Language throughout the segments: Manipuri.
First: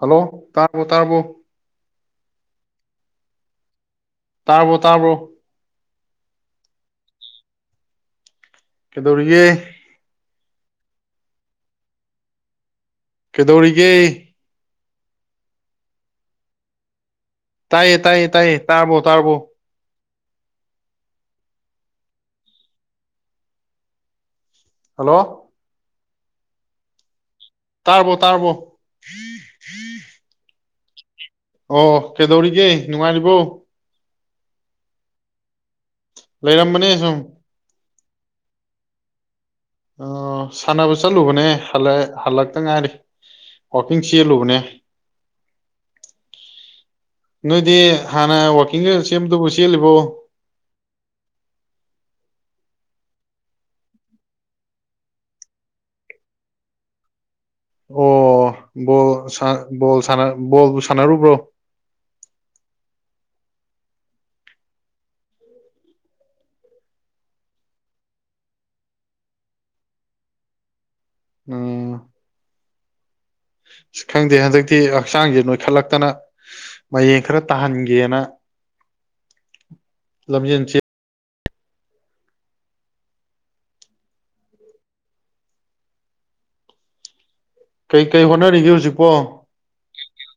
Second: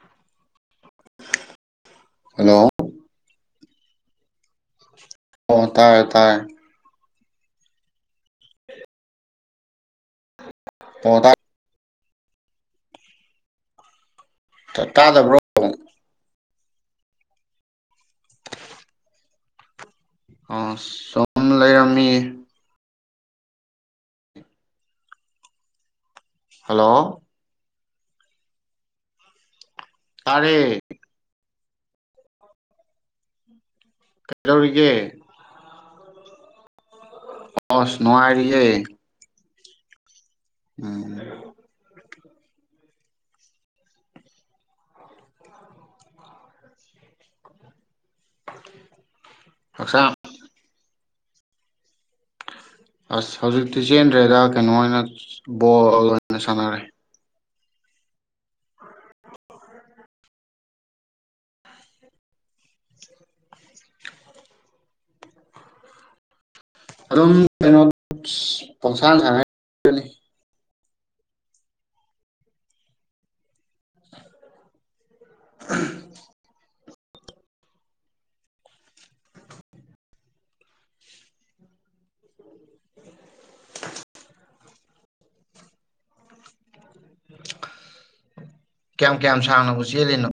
ꯍꯜꯂꯣ! ꯇꯥꯕꯔꯣ ꯇꯥꯔꯕꯣ? ꯍꯜꯂꯣ! ꯇꯔꯕꯣ? ꯑꯣ ꯇꯥꯏ꯫ ꯇꯥꯔꯦ꯫ ꯀꯩꯗꯧꯔꯤꯒꯦ? [unintelligible] ꯀꯩꯗꯧꯔꯤꯒꯦ? ꯇ ꯇꯥꯗꯕ꯭ꯔꯣ? ꯇꯥꯏꯌꯦ ꯇꯥꯏꯌꯦ ꯇꯥꯏꯌꯦ ꯇꯥꯔꯕꯣ ꯇꯥꯔꯕꯣ? ꯑ ꯁꯨꯝ ꯂꯩꯔꯝꯃꯤ꯫ ꯍꯜꯂꯣ! ꯍꯂꯣ! ꯇꯥꯔꯕꯣ- ꯇꯥꯔꯕꯣ? ꯀꯔꯦ [unintelligible] ꯑꯣ ꯀꯩꯗꯧꯔꯤꯒꯦ ꯅꯨꯡꯉꯥꯏꯔꯤꯕꯣ ꯀꯩꯗꯧꯔꯤꯒꯦ ꯂꯩꯔꯝꯕꯅꯦ ꯁꯨꯝ ꯑꯣꯁ ꯅꯉꯥꯏꯔꯤꯌꯦ ꯑꯣ ꯁꯥꯟꯅꯕ ꯆꯠꯂꯨꯕꯅꯦ ꯍꯜꯂꯛ ꯍꯜꯂꯛꯇ ꯉꯥꯏꯔꯤ ꯋꯥꯋꯥꯛꯀꯤꯡ ꯆꯦꯜꯂꯨꯕꯅꯦ ꯅꯣꯏꯗꯤ ꯍꯥꯟꯅ ꯋꯥꯋꯥꯛꯀꯤꯡꯒ ꯁꯦꯝꯗꯨꯕꯨ ꯆꯦꯜꯂꯤꯕꯣ ꯍꯛꯆꯥꯡ ꯑꯁ ꯍꯧꯖꯤꯛꯇꯤ ꯆꯦꯟꯗ꯭ꯔꯦꯗ ꯀꯩꯅꯣ ꯑꯣꯏꯅ ꯕꯣꯜ ꯑꯣꯏꯅ ꯁꯥꯟꯅꯔꯦ ꯑꯣꯣꯣ ꯕꯣꯜꯕꯨ ꯁꯥꯟꯅꯔꯨꯕ꯭ꯔꯣ ꯑꯗꯨꯝ ꯀꯩꯅꯣ ꯄꯪꯁꯥꯅꯅꯤ ꯎꯝ ꯈꯪꯗꯦ ꯍꯟꯗꯛꯇꯤ ꯑ ꯍꯛꯆꯥꯡꯁꯦ ꯅꯣꯏꯈꯠꯂꯛꯇꯅ ꯃꯌꯦꯡ ꯈꯔ ꯇꯥꯍꯟꯒꯦꯅ ꯂꯝꯖꯦꯟꯁꯤꯦ ꯀꯩ ꯀꯩ ꯍꯣꯠꯅꯔꯤꯒꯦ ꯍꯧꯖꯤꯛꯄꯣ ꯀꯌꯥꯝ ꯀꯌꯥꯝ ꯁꯥꯡꯅꯕꯨ ꯆꯦꯜꯂꯤꯅꯣ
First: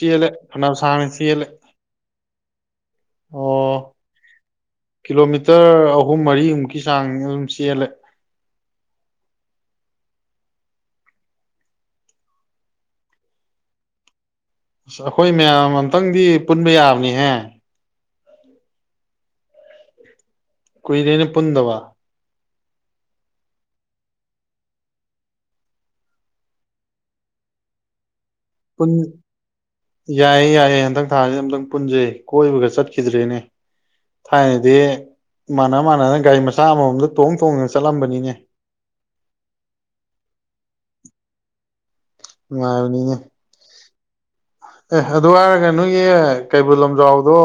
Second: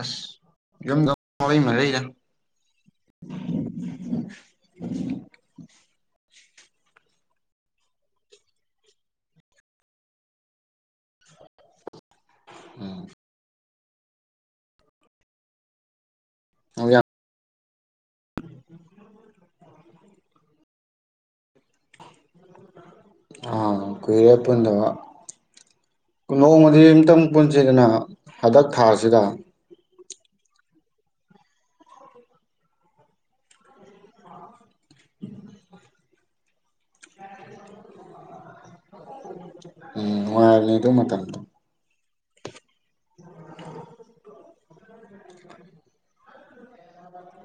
ꯑꯁ ꯐꯅ ꯁꯥꯥꯡꯅ ꯌꯨꯝꯗ ꯆꯦꯜꯂꯦ ꯃꯔꯩ ꯃꯔꯩꯗ ꯑꯣ ꯀꯤꯂꯣꯃꯤꯇꯔ ꯑꯍꯨꯝ ꯃꯔꯤ ꯒꯤ ꯆꯥꯡ ꯑꯗꯨꯝ ꯆꯦꯜꯂꯦ ꯎꯝ ꯑ ꯑꯩꯈꯣꯏ ꯃꯌꯥꯝ ꯑꯝꯇꯪꯗꯤ ꯄꯨꯟꯕ ꯌꯥꯝ ꯌꯥꯕꯅꯤꯍꯦ ꯀꯣꯏꯅꯦꯅꯦ ꯈꯨꯟꯗꯋꯥ ꯑꯥ ꯀꯨꯏꯔꯦ ꯄꯨꯟꯗꯕ ꯅꯣꯡꯃꯗꯤ ꯑꯝꯇꯪ ꯄꯨꯟꯁꯤꯗꯅ ꯍꯟꯗꯛ ꯊꯥꯁꯤꯗ ꯌꯥꯏꯌꯦꯦ ꯌꯥꯏꯌꯦꯦ ꯍꯟꯇꯛ ꯊꯥꯁꯤ ꯑꯝꯇꯪ ꯄꯨꯟꯁꯤꯩ ꯀꯣꯏꯕꯒ ꯆꯠꯈꯤꯗ꯭ꯔꯦꯅꯦ ꯊꯥꯏꯅꯗꯤ ꯏꯥꯟꯅ ꯃꯥꯟꯅꯅ ꯒꯥꯔꯤ ꯃꯆꯥ ꯃꯁꯥ ꯑꯃꯃꯝꯗ ꯇꯣꯡ ꯇꯣꯡꯗꯅ ꯆꯠꯂꯝꯕꯅꯤꯅꯦ ꯎꯝ ꯋꯥꯥꯏ ꯅꯗ ꯃ ꯉꯅꯤ ꯑꯦ ꯑꯗꯨ ꯍꯥꯏꯔꯒ ꯅꯣꯏꯒꯤ ꯀꯩꯕꯨꯜ ꯂꯝꯖꯥꯎꯗꯣ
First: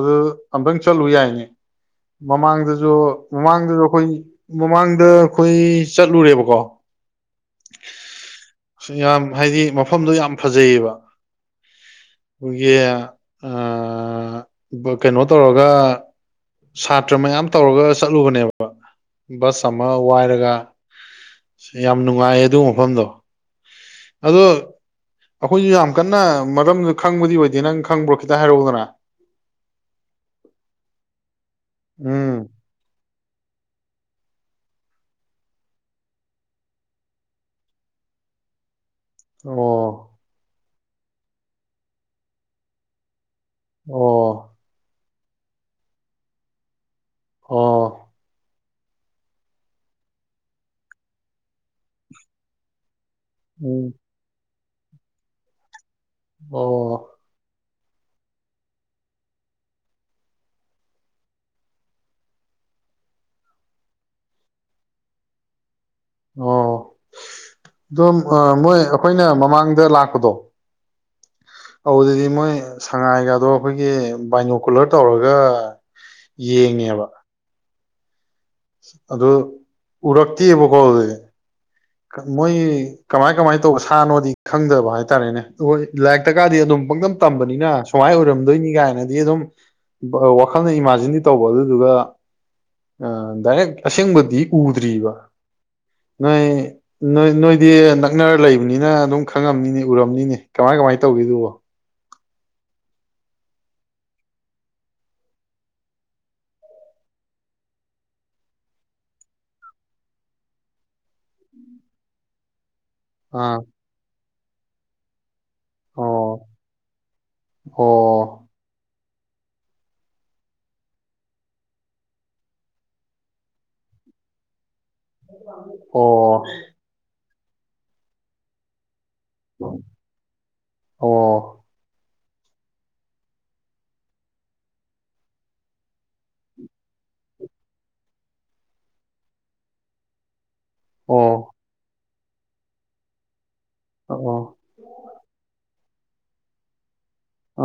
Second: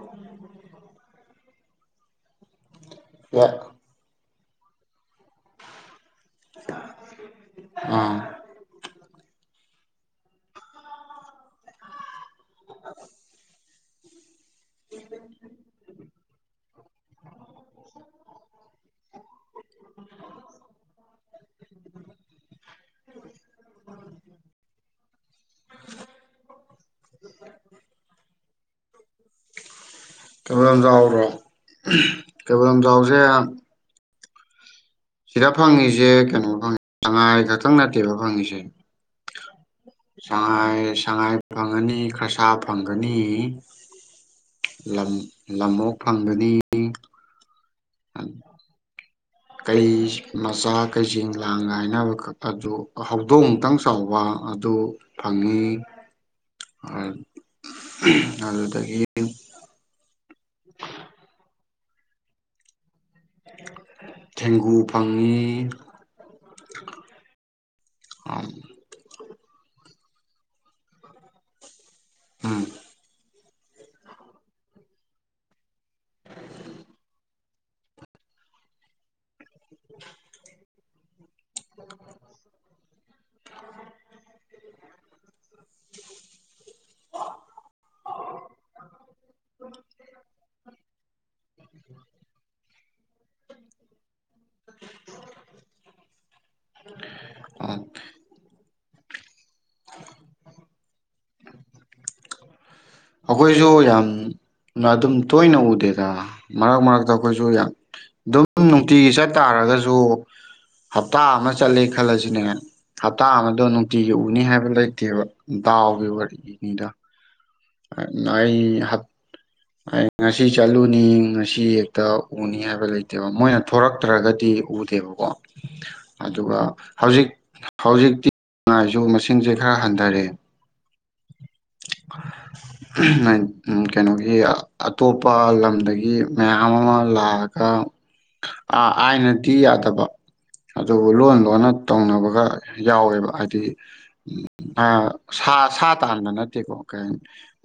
ꯑꯗꯨ ꯑꯝꯛꯇꯪ ꯆꯠꯂꯨ ꯌꯥꯏꯅꯦ ꯃꯃꯥꯡꯗ ꯑꯣ ꯑꯥ ꯃꯃꯥꯡꯗꯁꯨ ꯑꯩꯈꯣꯏ ꯃꯃꯥꯡꯗ ꯑꯩꯈꯣꯏ ꯆꯠꯂꯨꯔꯦꯕꯀꯣ ꯌꯥꯝ ꯍꯥꯏꯗꯤ ꯃꯐꯝꯗꯣ ꯌꯥꯝ ꯐꯖꯩꯌꯦꯕ ꯍꯧꯒ ꯑ ꯑ ꯀꯩꯅꯣ ꯇꯧꯔꯒ ꯁꯥꯇ꯭ꯔ ꯃꯌꯥꯝ ꯇꯧꯔꯒ ꯆꯠꯂꯨꯕꯅꯦꯕ ꯕꯁ ꯑꯃ ꯋꯥꯏꯔꯒ ꯌꯥꯝ ꯅꯨꯡꯉꯥꯏ ꯑꯗꯨ ꯃꯐꯝꯗꯣ ꯑꯗꯣ ꯑꯩꯈꯣꯏꯁꯨ ꯌꯥꯝ ꯀꯟꯅ ꯃꯔꯝꯗꯨ ꯈꯪꯕꯗꯤ ꯑꯣꯏꯗꯦ ꯅꯪ ꯈꯪꯕ꯭ꯔꯣ ꯈꯤꯇꯪ ꯍꯥꯏꯔꯎꯗꯅ ꯀꯕꯨ ꯂꯝ ꯌꯥꯥꯎꯔꯣ ꯎꯝ ꯀꯩꯕꯨ ꯂꯝ ꯑꯗꯨ ꯁꯤꯗ ꯐꯪꯉꯁꯦ ꯀꯩꯅꯣ ꯐꯪꯉꯦ ꯁꯉꯥꯏ ꯈꯛꯇꯪ ꯅꯠꯇꯦꯕ ꯐꯪꯉꯤꯁꯦ ꯑꯣ ꯁꯉꯥꯏ ꯁꯉꯥꯏ ꯐꯪꯒꯅꯤ ꯈ꯭ꯔꯁꯥ ꯐꯪꯒꯅꯤ ꯑꯣ ꯂ ꯂꯝꯍꯣꯛ ꯐꯪꯕꯗꯤ ꯑꯣꯥ ꯀꯩ ꯃꯆꯥ ꯀꯩꯁꯤꯡ ꯂꯥꯡ ꯉꯥꯏꯅꯕꯈꯛ ꯑꯗꯨ ꯍꯧꯗꯣꯡ ꯑꯃꯨꯛꯇꯪ ꯎꯝ ꯆꯥꯎꯕ ꯑꯗꯨ ꯐꯪꯉꯤ ꯑꯣ ꯑꯗꯨ ꯇꯗꯒꯤ [unintelligible] ꯊꯦꯡꯒꯨ ꯐꯪꯉꯤ ꯑꯣ ꯎꯝ ꯑꯣ ꯃꯣꯏ ꯑꯩꯈꯣꯏꯅ ꯃꯃꯥꯡꯗ ꯂꯥꯛ ꯀꯗꯣ ꯑꯗꯨꯗꯗꯤ ꯃꯣꯏ ꯁꯉꯥꯏꯒꯗꯣ ꯑꯩꯈꯣꯏꯒꯤ ꯕꯥꯏꯅꯣꯀꯨꯂꯔ ꯇꯧꯔꯒ ꯌꯦꯡꯉꯦꯕ ꯑꯗꯨꯗ ꯎꯔꯛꯇꯦꯕꯀꯣ ꯑꯗꯨꯗꯤ ꯃꯣꯏ ꯀꯃꯥꯏ ꯀꯃꯥꯏ ꯇꯧꯕ ꯁꯥꯅꯣꯗꯤ ꯈꯪꯗꯕ ꯍꯥꯏꯇꯥꯔꯦꯅꯦ ꯍꯣꯏ ꯂꯥꯏꯔꯤꯛꯇ ꯀꯥꯗꯤ ꯑꯗꯨꯝ ꯄꯪꯗꯝ ꯇꯝꯕꯅꯤꯅ ꯁꯨꯃꯥꯏ ꯑꯣꯏꯔꯝꯗꯣꯏꯅꯤ ꯀꯥꯏꯅꯗꯤ ꯑꯗꯨꯝ ꯋꯥꯈꯜꯅ ꯏꯃꯥꯖꯤꯟꯗꯤ ꯇꯧꯕ ꯑꯗꯨꯗꯨꯒ ꯑ ꯗꯥꯏꯔꯦꯛ ꯑꯁꯦꯡꯕꯗꯤ ꯎꯗ꯭ꯔꯤꯕ ꯅꯣꯏ ꯅꯣꯏ ꯅꯣꯏꯗꯤ ꯅꯛꯅꯔ ꯂꯩꯕꯅꯤꯅ ꯑꯗꯨꯝ ꯈꯪꯉꯝꯅꯤꯅꯤ ꯎꯔꯝꯅꯤꯅꯦ ꯀꯃꯥꯏ ꯀꯃꯥꯏꯅ ꯇꯧꯒꯦꯗꯨꯕꯣ [unintelligible] ꯑꯩꯈꯣꯏꯁꯨ ꯌꯥꯝ ꯑꯗꯨꯝ ꯇꯣꯏꯅ ꯎꯗꯦꯗ ꯃꯔꯛ ꯃꯔꯛꯇ ꯑꯩꯈꯣꯏꯁꯨ ꯑꯗꯨꯝ ꯅꯨꯡꯇꯤꯒꯤ ꯆꯠ ꯇꯥꯔꯒꯁꯨ ꯍꯞꯇꯥ ꯑꯃ ꯆꯠꯂꯦ ꯈꯜꯂꯁꯤꯅꯦ ꯍꯞꯇꯥ ꯑꯥ ꯑꯃꯗꯣ ꯅꯨꯡꯇꯤꯒꯤ ꯎ ꯀꯅꯤ ꯍꯥꯏꯕ ꯂ ꯂꯩꯗꯤ ꯗꯥꯎꯕꯤ ꯑꯣ ꯋꯥꯔꯤꯔꯤ ꯏꯅꯤꯗ ꯑꯣ ꯅ ꯍꯥꯞ ꯑꯩ ꯉꯁꯤ ꯆꯠꯂꯨꯅꯤ ꯉꯁꯤ ꯍꯦꯛꯇ ꯎꯅꯤ ꯍꯥꯏꯕ ꯂꯩꯇꯦꯕ ꯃꯣꯏꯅ ꯊꯣꯔꯛꯇ꯭ꯔꯒꯗꯤ ꯎꯗꯦꯕꯀꯣ ꯑꯣ ꯑꯗꯨꯒ ꯍꯧꯖꯤꯛ ꯍꯧꯖꯤꯛꯇꯤ ꯅꯨꯡꯉꯥꯏꯁꯨ ꯃꯁꯤ ꯁꯤꯡꯁꯦ ꯈꯔ ꯍꯟꯊꯔꯛꯑꯦ ꯑꯣ ꯑꯝ ꯀꯩꯅꯣꯒꯤ ꯑꯇꯣꯞꯄ ꯂꯝꯗꯒꯤ ꯃꯌꯥꯝ ꯑꯃ ꯂꯥꯛꯑꯒ ꯑꯥ ꯑꯥꯏꯅꯗꯤ ꯌꯥꯗꯕ ꯑꯗꯨꯕꯨ ꯑꯣ ꯂꯣꯟ ꯂꯣꯟꯅ ꯇꯧꯅꯕ ꯈ ꯌꯥꯎꯔꯦꯕ ꯍꯥꯏꯗꯤ ꯑꯣ ꯑ ꯁꯥ ꯁꯥ ꯇꯥꯟꯅꯅꯠ ꯇꯦꯀꯣ ꯀꯩ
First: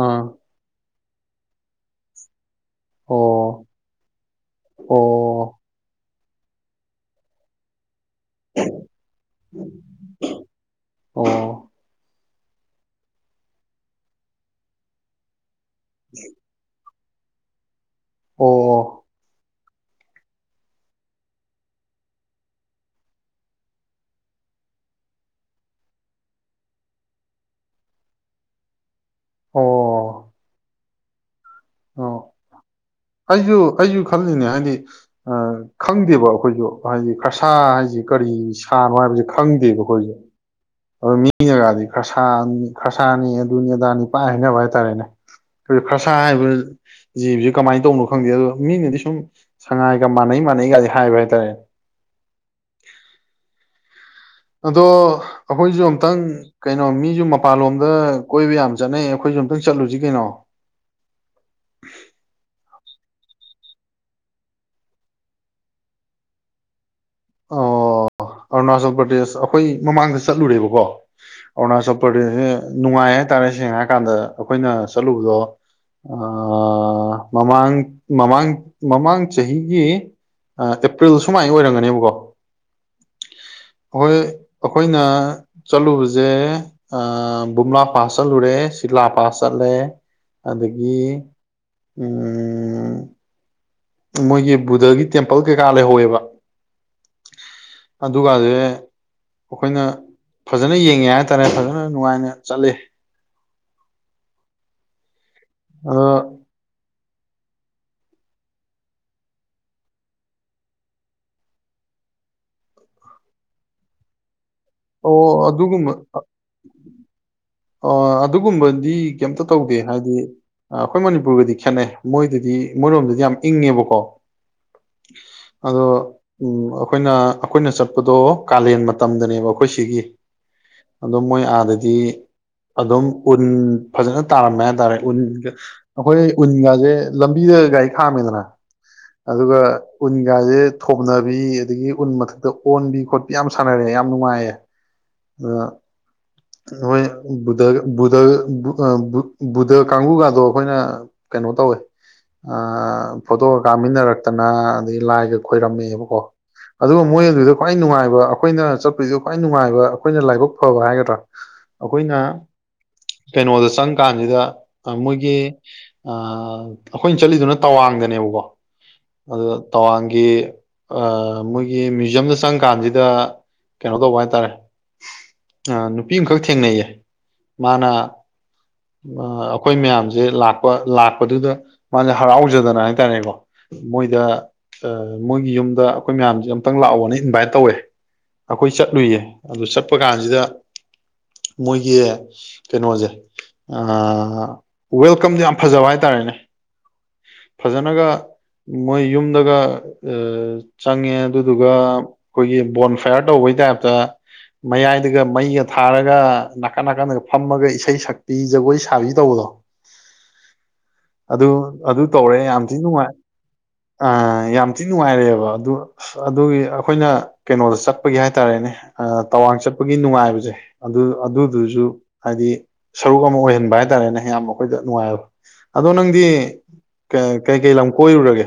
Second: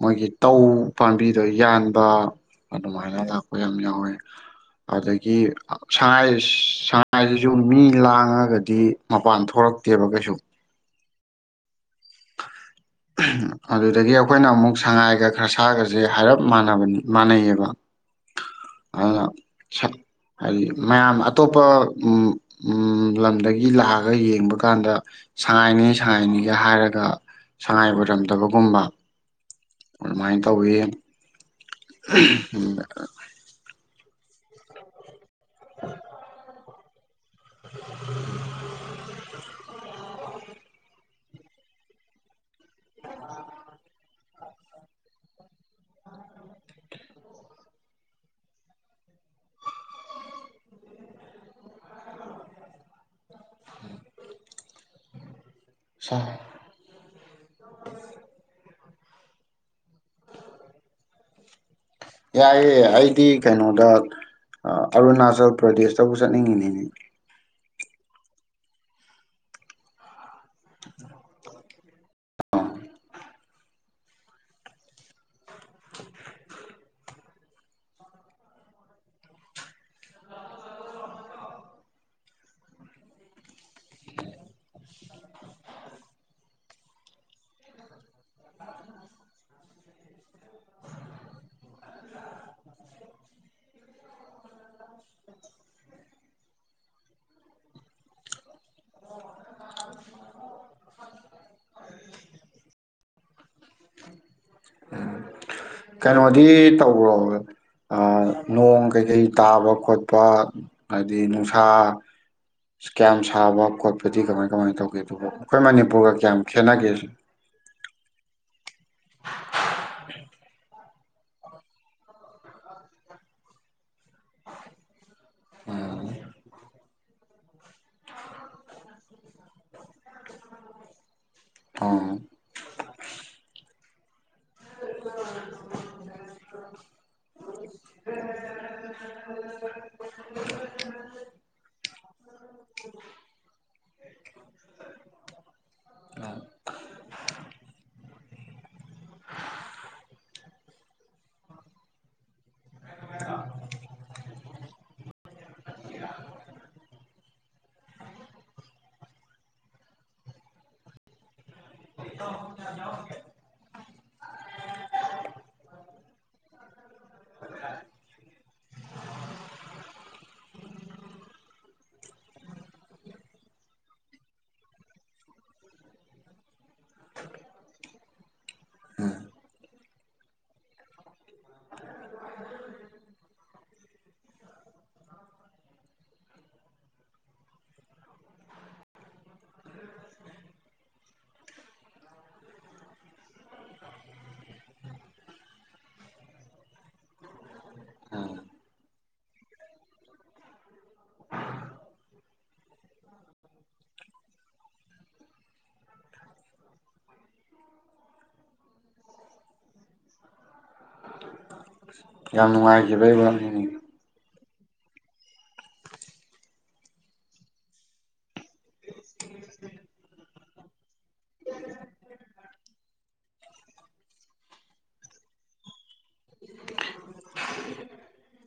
ꯃꯣꯏꯒꯤ ꯇꯧ ꯄꯥꯝꯕꯤꯗꯣ ꯌꯥꯟꯕ ꯑꯗꯨꯃꯥꯏꯅ ꯂꯥꯛꯄ ꯑꯣ ꯌꯥꯝ ꯌꯥꯎꯋꯦ ꯑꯗꯒꯤ ꯑꯣ ꯁꯥꯏ ꯁꯥꯏꯗꯁꯨ ꯃꯤ ꯂꯥꯡꯉꯒꯗꯤ ꯃꯄꯥꯟ ꯊꯣꯛꯔꯛꯇꯦꯕ ꯀꯩꯁꯨ ꯑꯣ ꯑꯝ ꯑꯗꯨꯗꯒꯤ ꯑꯩꯈꯣꯏꯅ ꯑꯃꯨꯛ ꯁꯉꯥꯏꯒ ꯈꯥꯁꯤ ꯁꯥꯒꯁꯦ ꯍꯥꯏꯔꯞ ꯃꯥꯟꯅꯕꯅꯤ ꯃꯥꯟꯅꯩꯌꯦꯕ ꯑꯣ ꯑꯗꯨꯅ ꯁꯠ ꯍꯥꯏꯗꯤ ꯃꯌꯥꯝ ꯑꯇꯣꯞꯄ ꯑꯝ ꯑꯝ ꯂꯝꯗꯒꯤ ꯂꯥꯛꯑꯒ ꯌꯦꯡꯕ ꯀꯥꯟꯗ ꯁꯥꯉꯥꯏꯅꯤ ꯁꯥꯉꯏꯅꯤꯒ ꯍꯥꯏꯔꯒ ꯁꯉꯥꯏ ꯑꯣꯏꯔꯝꯗꯕꯒꯨꯝꯕ ꯑꯣ ꯑꯗꯨꯃꯥꯏꯅ ꯇꯧꯋꯤ ꯑꯝ ꯍ ꯑꯩꯖꯨ ꯈꯜꯂꯤꯅꯦ ꯍꯥꯏꯗꯤ ꯑ ꯈꯪꯗꯦꯕ ꯑꯩꯈꯣꯏꯁꯨ ꯍꯥꯏꯗꯤ ꯀꯁꯥ ꯍꯥꯏꯖꯤ ꯀꯔꯤ ꯁꯥꯅꯣ ꯍꯥꯏꯕꯖꯤ ꯈꯪꯗꯦꯕꯀꯣ ꯑꯩꯁꯤ ꯑꯗꯨ ꯃꯤꯅꯒꯥꯗꯤ ꯈꯔꯁꯥ ꯈꯁꯥꯅꯤ ꯑꯗꯨꯅꯤ ꯑꯗꯥꯅꯤ ꯄꯥꯏ ꯍꯥꯏꯅꯕ ꯍꯥꯏꯇꯥꯔꯦꯅꯦ ꯀꯔꯤ ꯈꯁꯥ ꯍꯥꯏꯔꯤꯕ ꯖꯤꯕꯁꯤ ꯀꯃꯥꯏ ꯇꯧꯕꯅꯣ ꯈꯪꯗꯦ ꯑꯗꯣ ꯃꯤꯅꯗꯤ ꯁꯨꯝ ꯁꯉꯥꯏꯒ ꯃꯥꯟꯅꯩ ꯃꯥꯟꯅꯩꯒꯗꯤ ꯍꯥꯏꯕ ꯍꯥꯏꯇꯥꯔꯦꯅꯦ ꯑꯗꯣ ꯑꯩꯈꯣꯏꯁꯨ ꯑꯝꯇꯪ ꯀꯩꯅꯣ ꯃꯤꯁꯨ ꯃꯄꯥꯟꯂꯣꯝꯗ ꯀꯣꯏꯕ ꯌꯥꯝ ꯆ ꯆꯠꯅꯩꯌꯦ ꯑꯩꯈꯣꯏꯁꯨ ꯑꯝꯇꯪ ꯆꯠꯂꯨꯁꯤ ꯀꯩꯅꯣ ꯌꯥꯏꯑꯦ ꯑꯩꯗꯤ ꯀꯩꯅꯣꯗ ꯑ ꯑꯔꯨꯅꯥꯆꯜ ꯄ꯭ꯔꯗꯦꯁꯇꯕꯨ ꯆꯠꯅꯤꯡꯉꯤꯅꯤꯅꯦ ꯑꯣ ꯑꯔꯨꯅꯥꯆꯜ ꯄ꯭ꯔꯗꯦꯁ ꯑꯩꯈꯣꯏ ꯃꯃꯥꯡꯗ ꯆꯠꯂꯨꯔꯦꯕꯀꯣ ꯑꯔꯨꯅꯥꯆꯜ ꯄꯁꯦ ꯅꯨꯡꯉꯥꯏ ꯍꯥꯏꯇꯥꯔꯦ ꯁꯦꯡꯅ ꯍꯥꯏ ꯀꯥꯟꯗ ꯑꯩꯈꯣꯏꯅ ꯆꯠꯂꯨꯕꯗꯣ ꯃꯃꯥꯡ ꯃꯃꯥꯡ ꯃꯃꯥꯡ ꯆꯍꯤꯒꯤ ꯑꯦꯄ꯭ꯔꯤꯜ ꯁꯨꯃꯥꯏꯅ ꯑꯣꯏꯔꯝꯒꯅꯦꯕꯀꯣ ꯑꯩꯈꯣꯏ ꯑꯩꯈꯣꯏꯅ ꯆꯠꯂꯨꯕꯁꯦ ꯕꯝꯂꯥ ꯄꯥꯁ ꯆꯠꯂꯨꯔꯦ ꯁꯤꯂꯥ ꯄꯥꯁ ꯆꯠꯂꯦ ꯑꯗꯒꯤ ꯃꯣꯏꯒꯤ ꯕꯨꯙꯒꯤ ꯇꯦꯝꯄꯜ ꯀꯩꯀꯥ ꯂꯩꯍꯧꯋꯦꯕ ꯑꯗꯨꯒꯁꯦ ꯑꯩꯈꯣꯏꯅ ꯐꯖꯅ ꯌꯦꯡꯉꯦ ꯍꯥꯏꯇꯥꯔꯦ ꯐꯖꯅ ꯅꯨꯡꯉꯥꯏꯅ ꯆꯠꯂ ꯑꯗ ꯀꯩꯅꯣꯗꯤ ꯇꯧ ꯎꯔꯛ ꯅꯣꯡ ꯀꯩ ꯀꯩ ꯇꯥꯕ ꯈꯣꯠꯄ ꯍꯥꯏꯗꯤ ꯅꯨꯡꯁꯥ ꯀꯌꯥꯝ ꯁꯥꯕ ꯈꯣꯠꯄꯗꯤ ꯀꯃꯥꯏ ꯀꯃꯥꯏꯅ ꯇꯧꯒꯦ ꯑꯣ ꯑꯗꯨꯕꯨ ꯑꯩꯈꯣꯏ ꯑꯗꯨꯒꯨꯝꯕ ꯃꯅꯤꯄꯨꯔꯒ ꯀꯌꯥꯝ ꯈꯦꯠꯅꯒꯦꯁ ꯑꯗꯨꯒꯨꯝꯕꯗꯤ ꯀꯩꯝꯇ ꯇꯧꯗꯦ ꯍꯥꯏꯗꯤ ꯑꯩꯈꯣꯏ ꯃꯅꯤꯄꯨꯔꯒꯗꯤ ꯈꯦꯠꯅꯩ ꯃꯣꯏꯗꯗꯤ ꯃꯣꯏꯔꯣꯝꯗꯗꯤ ꯌꯥꯝ ꯏꯪꯉꯦꯕꯀꯣ ꯑꯗꯣ ꯑꯩꯈꯣꯏꯅ ꯑꯩꯈꯣꯏꯅ ꯆꯠꯄꯗꯣ ꯀꯥꯂꯦꯟ ꯃꯇꯝꯗꯅꯦꯕ ꯑꯩꯈꯣꯏ ꯁꯤꯒꯤ ꯑꯗꯣ ꯃꯣꯏ ꯑꯥꯗꯗꯤ ꯑꯣ ꯑꯗꯨꯝ ꯎꯟ ꯐꯖꯅ ꯇꯥꯔꯝꯃꯦ ꯍꯥꯏꯇꯥꯔꯦ ꯎꯟꯒ ꯑꯩꯈꯣꯏ ꯎꯟꯒꯥꯁꯦ ꯂꯝꯕꯤꯗ ꯒꯥꯔꯤ ꯈꯥꯝꯃꯦꯗꯅ ꯑꯗꯨꯒ ꯎꯟꯒꯁꯦ ꯊꯣꯅꯕꯤ ꯑꯗꯒꯤ ꯎꯟ ꯃꯊꯛꯇ ꯑꯣꯟꯕꯤ ꯈꯣꯠꯄꯤ ꯌꯥꯝ ꯁꯥꯟꯅꯔꯦ ꯌꯥꯝ ꯅꯨꯡꯉꯥꯏꯌꯦ ꯑ ꯅꯣꯏ ꯕꯨꯙ ꯀꯥꯡꯕꯨꯒꯗꯣ ꯑꯩꯈꯣꯏꯅ ꯀꯩꯅꯣ ꯇꯧꯋꯦ ꯐꯣꯇꯣꯒ ꯀꯥꯃꯤꯟꯅꯔꯛꯇꯅ ꯑꯗꯗꯒꯤ ꯂꯥꯏꯒ ꯈꯣꯏꯔꯝꯃꯦꯕꯀꯣ ꯑꯗꯨꯒ ꯃꯣꯏ ꯑꯗꯨꯗ ꯈ꯭ꯋꯥꯏ ꯅꯨꯡꯉꯥꯏꯕ ꯑꯩꯈꯣꯏꯅ ꯆꯠꯄꯗꯣ ꯈ꯭ꯋꯥꯏ ꯅꯨꯡꯉꯥꯏꯕ ꯑꯩꯈꯣꯏꯅ ꯂꯥꯏꯕꯛ ꯐꯕ ꯍꯥꯏꯒꯗ꯭ꯔꯥ ꯑꯩꯈꯣꯏꯅ ꯀꯩꯅꯣꯗ ꯆꯪ ꯀꯥꯟꯁꯤꯗ ꯃꯣꯏꯒꯤ ꯑꯩꯈꯣꯏꯅ ꯆꯠꯂꯤꯗꯨꯅ ꯇꯋꯥꯡꯗꯅꯦꯕꯀꯣ ꯑꯗ ꯇꯋꯥꯡꯒꯤ ꯃꯣꯏꯒꯤ ꯃ꯭ꯌꯨꯖ꯭ꯌꯝꯗ ꯆꯪ ꯀꯥꯟꯁꯤꯗ ꯀꯩꯅꯣ ꯇꯧꯕ ꯍꯥꯏꯇꯥꯔꯦ ꯅꯨꯄꯤ ꯑꯃꯈꯛ ꯊꯦꯡꯅꯩꯌꯦ ꯃꯥꯅ ꯑꯩꯈꯣꯏ ꯃꯌꯥꯝꯁꯦ ꯂꯥꯛꯄ ꯂꯥꯛꯄꯗꯨꯗ ꯃꯥꯁꯦ ꯍꯔꯥꯎꯖꯗꯅ ꯍꯥꯏꯇꯥꯥꯔꯦꯀꯣ ꯃꯣꯏꯗ ꯃꯣꯏꯒꯤ ꯌꯨꯝꯗ ꯑꯩꯈꯣꯏ ꯃꯌꯥꯝꯁꯦ ꯑꯨꯛꯇꯪ ꯂꯥꯛꯑꯣꯅ ꯏꯟꯚꯥꯏꯠ ꯇꯧꯋꯦ ꯑꯩꯈꯣꯏ ꯆꯠꯂꯨꯏꯌꯦ ꯑꯗꯨ ꯆꯠꯄ ꯀꯥꯟꯁꯤꯗ ꯃꯣꯏꯒꯤ ꯀꯩꯅꯣꯁꯦ ꯑ ꯋꯦꯜꯀꯝꯁ ꯌꯥꯝ ꯐꯖꯕ ꯍꯥꯏꯇꯥꯔꯦꯅꯦ ꯐꯖꯅꯒ ꯃꯣꯏ ꯌꯨꯝꯗꯒ ꯆꯪꯉꯦ ꯑꯗꯨꯗꯨꯒ ꯑꯩꯈꯣꯏꯒꯤ ꯕꯣꯟ ꯐꯌꯥꯔ ꯇꯧꯕꯩ ꯇꯥꯏꯞꯇ ꯃꯌꯥꯏꯗꯒ ꯃꯩꯒ ꯊꯥꯔꯒ ꯅꯥꯀꯟ ꯅꯥꯀꯟꯗꯒ ꯐꯝꯃꯒ ꯏꯁꯩ ꯁꯛꯇꯄꯤ ꯖꯒꯣꯏ ꯁꯥꯕꯤ ꯇꯧꯕꯗꯣ ꯑꯗꯨ ꯑꯗꯨ ꯇꯧꯔꯦ ꯌꯥꯝ ꯊꯤ ꯅꯨꯡꯉꯥꯏ ꯅꯨꯡꯉꯥꯏꯈꯤꯕꯩ ꯋꯥꯔꯤꯅꯤ ꯑ ꯌꯥꯝ ꯊꯤ ꯅꯨꯡꯉꯥꯏꯔꯛꯑꯦꯕ ꯑꯗꯨ ꯑꯗꯨꯒꯤ ꯑꯩꯈꯣꯏꯅ ꯀꯩꯅꯣꯗ ꯆꯠꯄꯒꯤ ꯍꯥꯏꯇꯥꯔꯦꯅꯦ ꯇꯋꯥꯡ ꯆꯠꯄꯒꯤ ꯅꯨꯡꯉꯥꯏꯕꯁꯦ ꯑꯗꯨ ꯑꯗꯨꯗꯨꯁꯨ ꯍꯥꯏꯗꯤ ꯁꯔꯨꯛ ꯑꯃ ꯑꯣꯏꯍꯟꯕ ꯍꯥꯏꯇꯥꯔꯦꯅꯦ ꯌꯥꯝꯌꯥꯝ ꯑꯩꯈꯣꯏꯗ ꯅꯨꯡꯉꯥꯏꯕ ꯑꯗꯣ ꯅꯪꯗꯤ ꯀꯩꯀꯩ ꯂꯝ ꯀꯣꯏꯔꯨꯔꯒꯦ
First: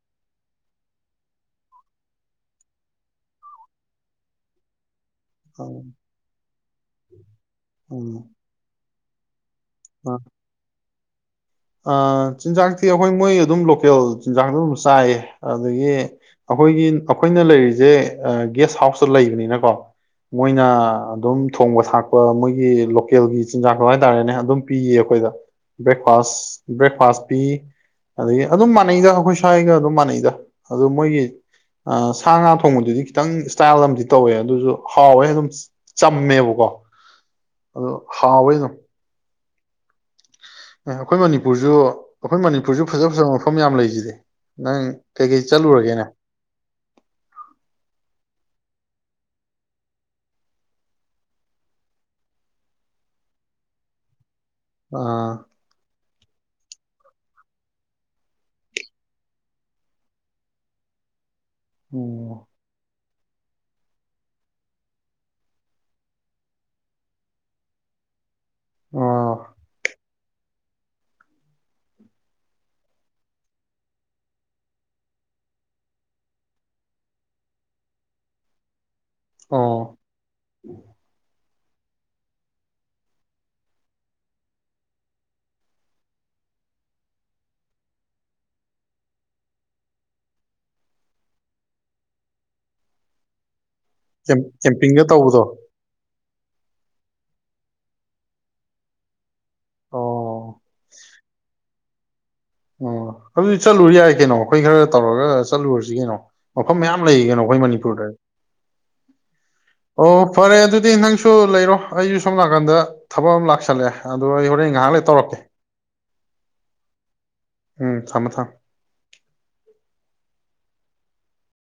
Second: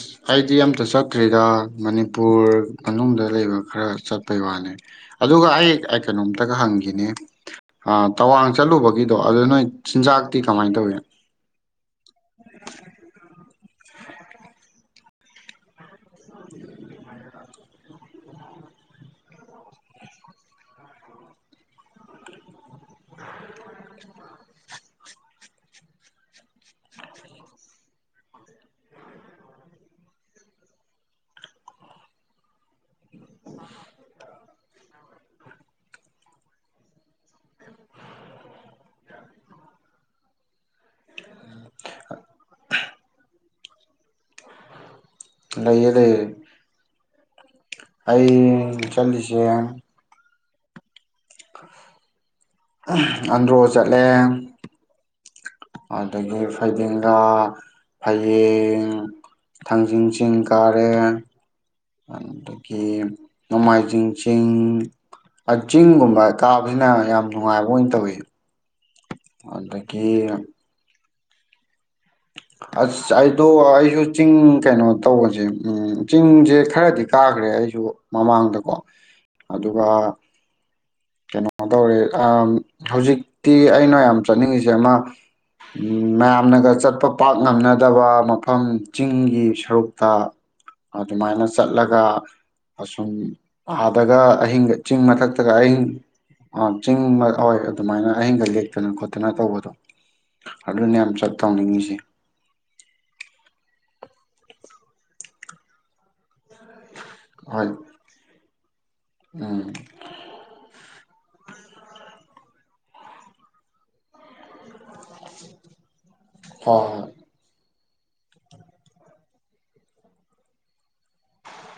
ꯑꯁ ꯑꯩꯗꯤ ꯑꯝꯇ ꯆꯠꯇ꯭ꯔꯤꯗ ꯃꯅꯤꯄꯨꯔ ꯃꯅꯨꯡꯗ ꯂꯩꯕ ꯈꯔ ꯆꯠꯄꯩ ꯋꯥꯅꯤ ꯑꯗꯨꯒ ꯍꯥꯏ ꯎꯝ ꯀꯩꯅꯣꯝ ꯇꯒ ꯍꯪꯈꯤꯅꯦ ꯑ ꯇꯋꯥꯡ ꯆꯠꯂꯨꯕꯒꯤ ꯣ ꯑꯗꯨ ꯅꯣꯏ ꯑ ꯆꯤꯟꯖꯥꯛꯇꯤ ꯀꯃꯥꯏꯅ ꯇꯧꯏꯤ ꯑ ꯆꯤꯟꯖꯥꯛꯇꯤ ꯑꯩꯈꯣꯏ ꯃꯣꯏ ꯑꯗꯨꯝ ꯂꯣꯀꯦꯜ ꯆꯤꯟꯖꯥꯛꯇꯣ ꯑꯗꯨꯝ ꯆꯥꯏꯌꯦ ꯑꯗꯒꯤ ꯑꯩꯈꯣꯏꯒꯤ ꯑꯩꯈꯣꯏꯅ ꯂꯩꯔꯤꯁꯦ ꯒꯦꯁ ꯍꯥꯎꯁꯇ ꯂꯩꯕꯅꯤꯅꯀꯣ ꯃꯣꯏꯅ ꯑꯗꯨꯝ ꯊꯣꯡꯕ ꯊꯥꯛꯄ ꯃꯣꯏꯒꯤ ꯂꯣꯀꯦꯜꯒꯤ ꯆꯤꯟꯖꯥꯛꯇꯣ ꯍꯥꯏꯇꯥꯔꯦꯅꯦ ꯑꯗꯨꯝ ꯄꯤꯌꯦ ꯑꯩꯈꯣꯏꯗ ꯕ꯭ꯔꯦꯛꯐꯥꯁ ꯕ꯭ꯔꯦꯛꯐꯥꯁ ꯄꯤ ꯑꯗꯒꯤ ꯑꯗꯨꯝ ꯃꯥꯟꯅꯩꯗ ꯑꯩꯈꯣꯏ ꯁ꯭ꯋꯥꯏꯒ ꯑꯗꯨꯝ ꯃꯥꯟꯅꯩꯗ ꯑꯗꯨ ꯃꯣꯏꯒꯤ ꯁꯥ ꯉꯥ ꯊꯣꯡꯕꯗꯨꯗꯤ ꯈꯤꯇꯪ ꯏꯁꯇꯥꯏꯜ ꯑꯃꯗꯤ ꯇꯧꯋꯦ ꯑꯗꯨꯁꯨ ꯍꯥꯎꯋꯦ ꯑꯗꯨꯝ ꯆꯝꯃꯦꯕꯀꯣ ꯑꯗꯨ ꯍꯥꯎꯋꯦ ꯑꯗꯨꯝ ꯑꯩꯈꯣꯏ ꯃꯅꯤꯄꯨꯔꯁꯨ ꯑꯩꯈꯣꯏ ꯃꯅꯤꯄꯨꯔꯁꯨ ꯐꯖ ꯐꯖꯕ ꯃꯐꯝ ꯌꯥꯝ ꯂꯩꯁꯤꯗꯤ ꯅꯪ ꯀꯩꯀꯩ ꯂꯩꯌꯦ ꯆꯠꯂꯨꯔꯒꯦꯅꯦ ꯂꯩꯌꯦ ꯑꯩ ꯆꯠꯂꯤꯁꯦ ꯑꯟꯗ꯭ꯔꯣ ꯆꯠꯂꯦ ꯑꯥ ꯑꯗꯨꯗꯒꯤ ꯐꯩꯗꯦꯡꯒꯥ ꯐꯌꯦꯡ ꯊꯥꯡꯖꯤꯡ ꯆꯤꯡ ꯀꯥꯔꯦ ꯑꯣ ꯑꯗꯗꯒꯤ ꯅꯣꯡꯃꯥꯏꯖꯤꯡ ꯆꯤꯡ ꯆꯤꯡꯒꯨꯝꯕ ꯀꯥꯕꯁꯤꯅ ꯌꯥꯝ ꯅꯨꯡꯉꯥꯏꯕ ꯑꯣꯏꯅ ꯇꯧꯋꯤ ꯑꯣ ꯑꯗꯒꯤꯗꯒꯤ ꯑꯁ ꯑꯩꯗꯣ ꯑꯩꯁꯨ ꯆꯤꯡ ꯀꯩꯅꯣ ꯇꯧꯕꯁꯦ ꯆꯤꯡꯁꯦ ꯈꯔꯗꯤ ꯀꯥꯈ꯭ꯔꯦ ꯑꯩꯁꯨ ꯃꯃꯥꯡꯗꯀꯣ ꯑꯗꯨꯒ ꯑꯣ ꯀꯩꯅꯣ ꯇꯧꯔꯦ ꯍꯧꯖꯤꯛꯇꯤ ꯑꯩꯅ ꯌꯥꯝ ꯆꯠꯅꯤꯡꯉꯤꯁꯦ ꯑꯃ ꯃꯌꯥꯝꯅꯒ ꯆꯠꯄ ꯄꯥꯛ ꯉꯝꯅꯗꯕ ꯃꯐꯝ ꯆꯤꯡꯒꯤ ꯁꯔꯨꯛꯇ ꯑꯗꯨꯃꯥꯏꯅ ꯆꯠꯂꯒ ꯑꯁꯨꯝ ꯑꯥꯗꯒ ꯀꯦꯝ ꯑꯍꯤꯡꯒ ꯆꯤꯡ ꯀꯦꯝꯄꯤꯡꯒ ꯇꯧꯕꯗꯣ ꯃꯊꯛꯇꯒ ꯑꯍꯤꯡ ꯑ ꯆꯤꯡ ꯍꯣꯏ ꯑꯗꯨꯃꯥꯏꯅ ꯑꯍꯤꯡꯒ ꯂꯦꯛꯇꯅ ꯈꯣꯠꯇꯅ ꯇꯧꯕꯗꯣ ꯑꯣ ꯑꯗꯨꯅꯦ ꯌꯥꯝ ꯆꯠ ꯇꯧꯅꯤꯡꯉꯤꯁꯦ ꯑꯣ ꯑꯗꯨ ꯆꯠꯂꯨꯔ ꯌꯥꯏ ꯀꯩꯅꯣ ꯑꯩꯈꯣꯏ ꯈꯔ ꯇꯧꯔꯒ ꯆꯠꯂꯨꯔꯁꯤ ꯀꯩꯅꯣ ꯃꯐꯝ ꯃꯌꯥꯝ ꯂꯩꯒꯅꯣ ꯑꯩꯈꯣꯏ ꯍꯣꯏ ꯃꯅꯤꯄꯨꯔꯗ ꯎꯝ ꯑꯣ ꯐꯔꯦ ꯑꯗꯨꯗꯤ ꯅꯪ ꯁꯨ ꯂꯩꯔꯣ ꯑꯩꯁꯨ ꯁꯣꯝ ꯅꯥꯀꯗ ꯊꯕꯛ ꯑꯃ ꯂꯥꯛꯁꯜꯂꯦ ꯑꯗꯣ ꯑꯩ ꯍꯣꯔꯦꯟ ꯉꯥꯏꯍꯥꯛ ꯂꯩꯇꯦ ꯇꯧꯔꯛꯀꯦ ꯍ ꯎꯝ ꯊꯃ ꯊꯝ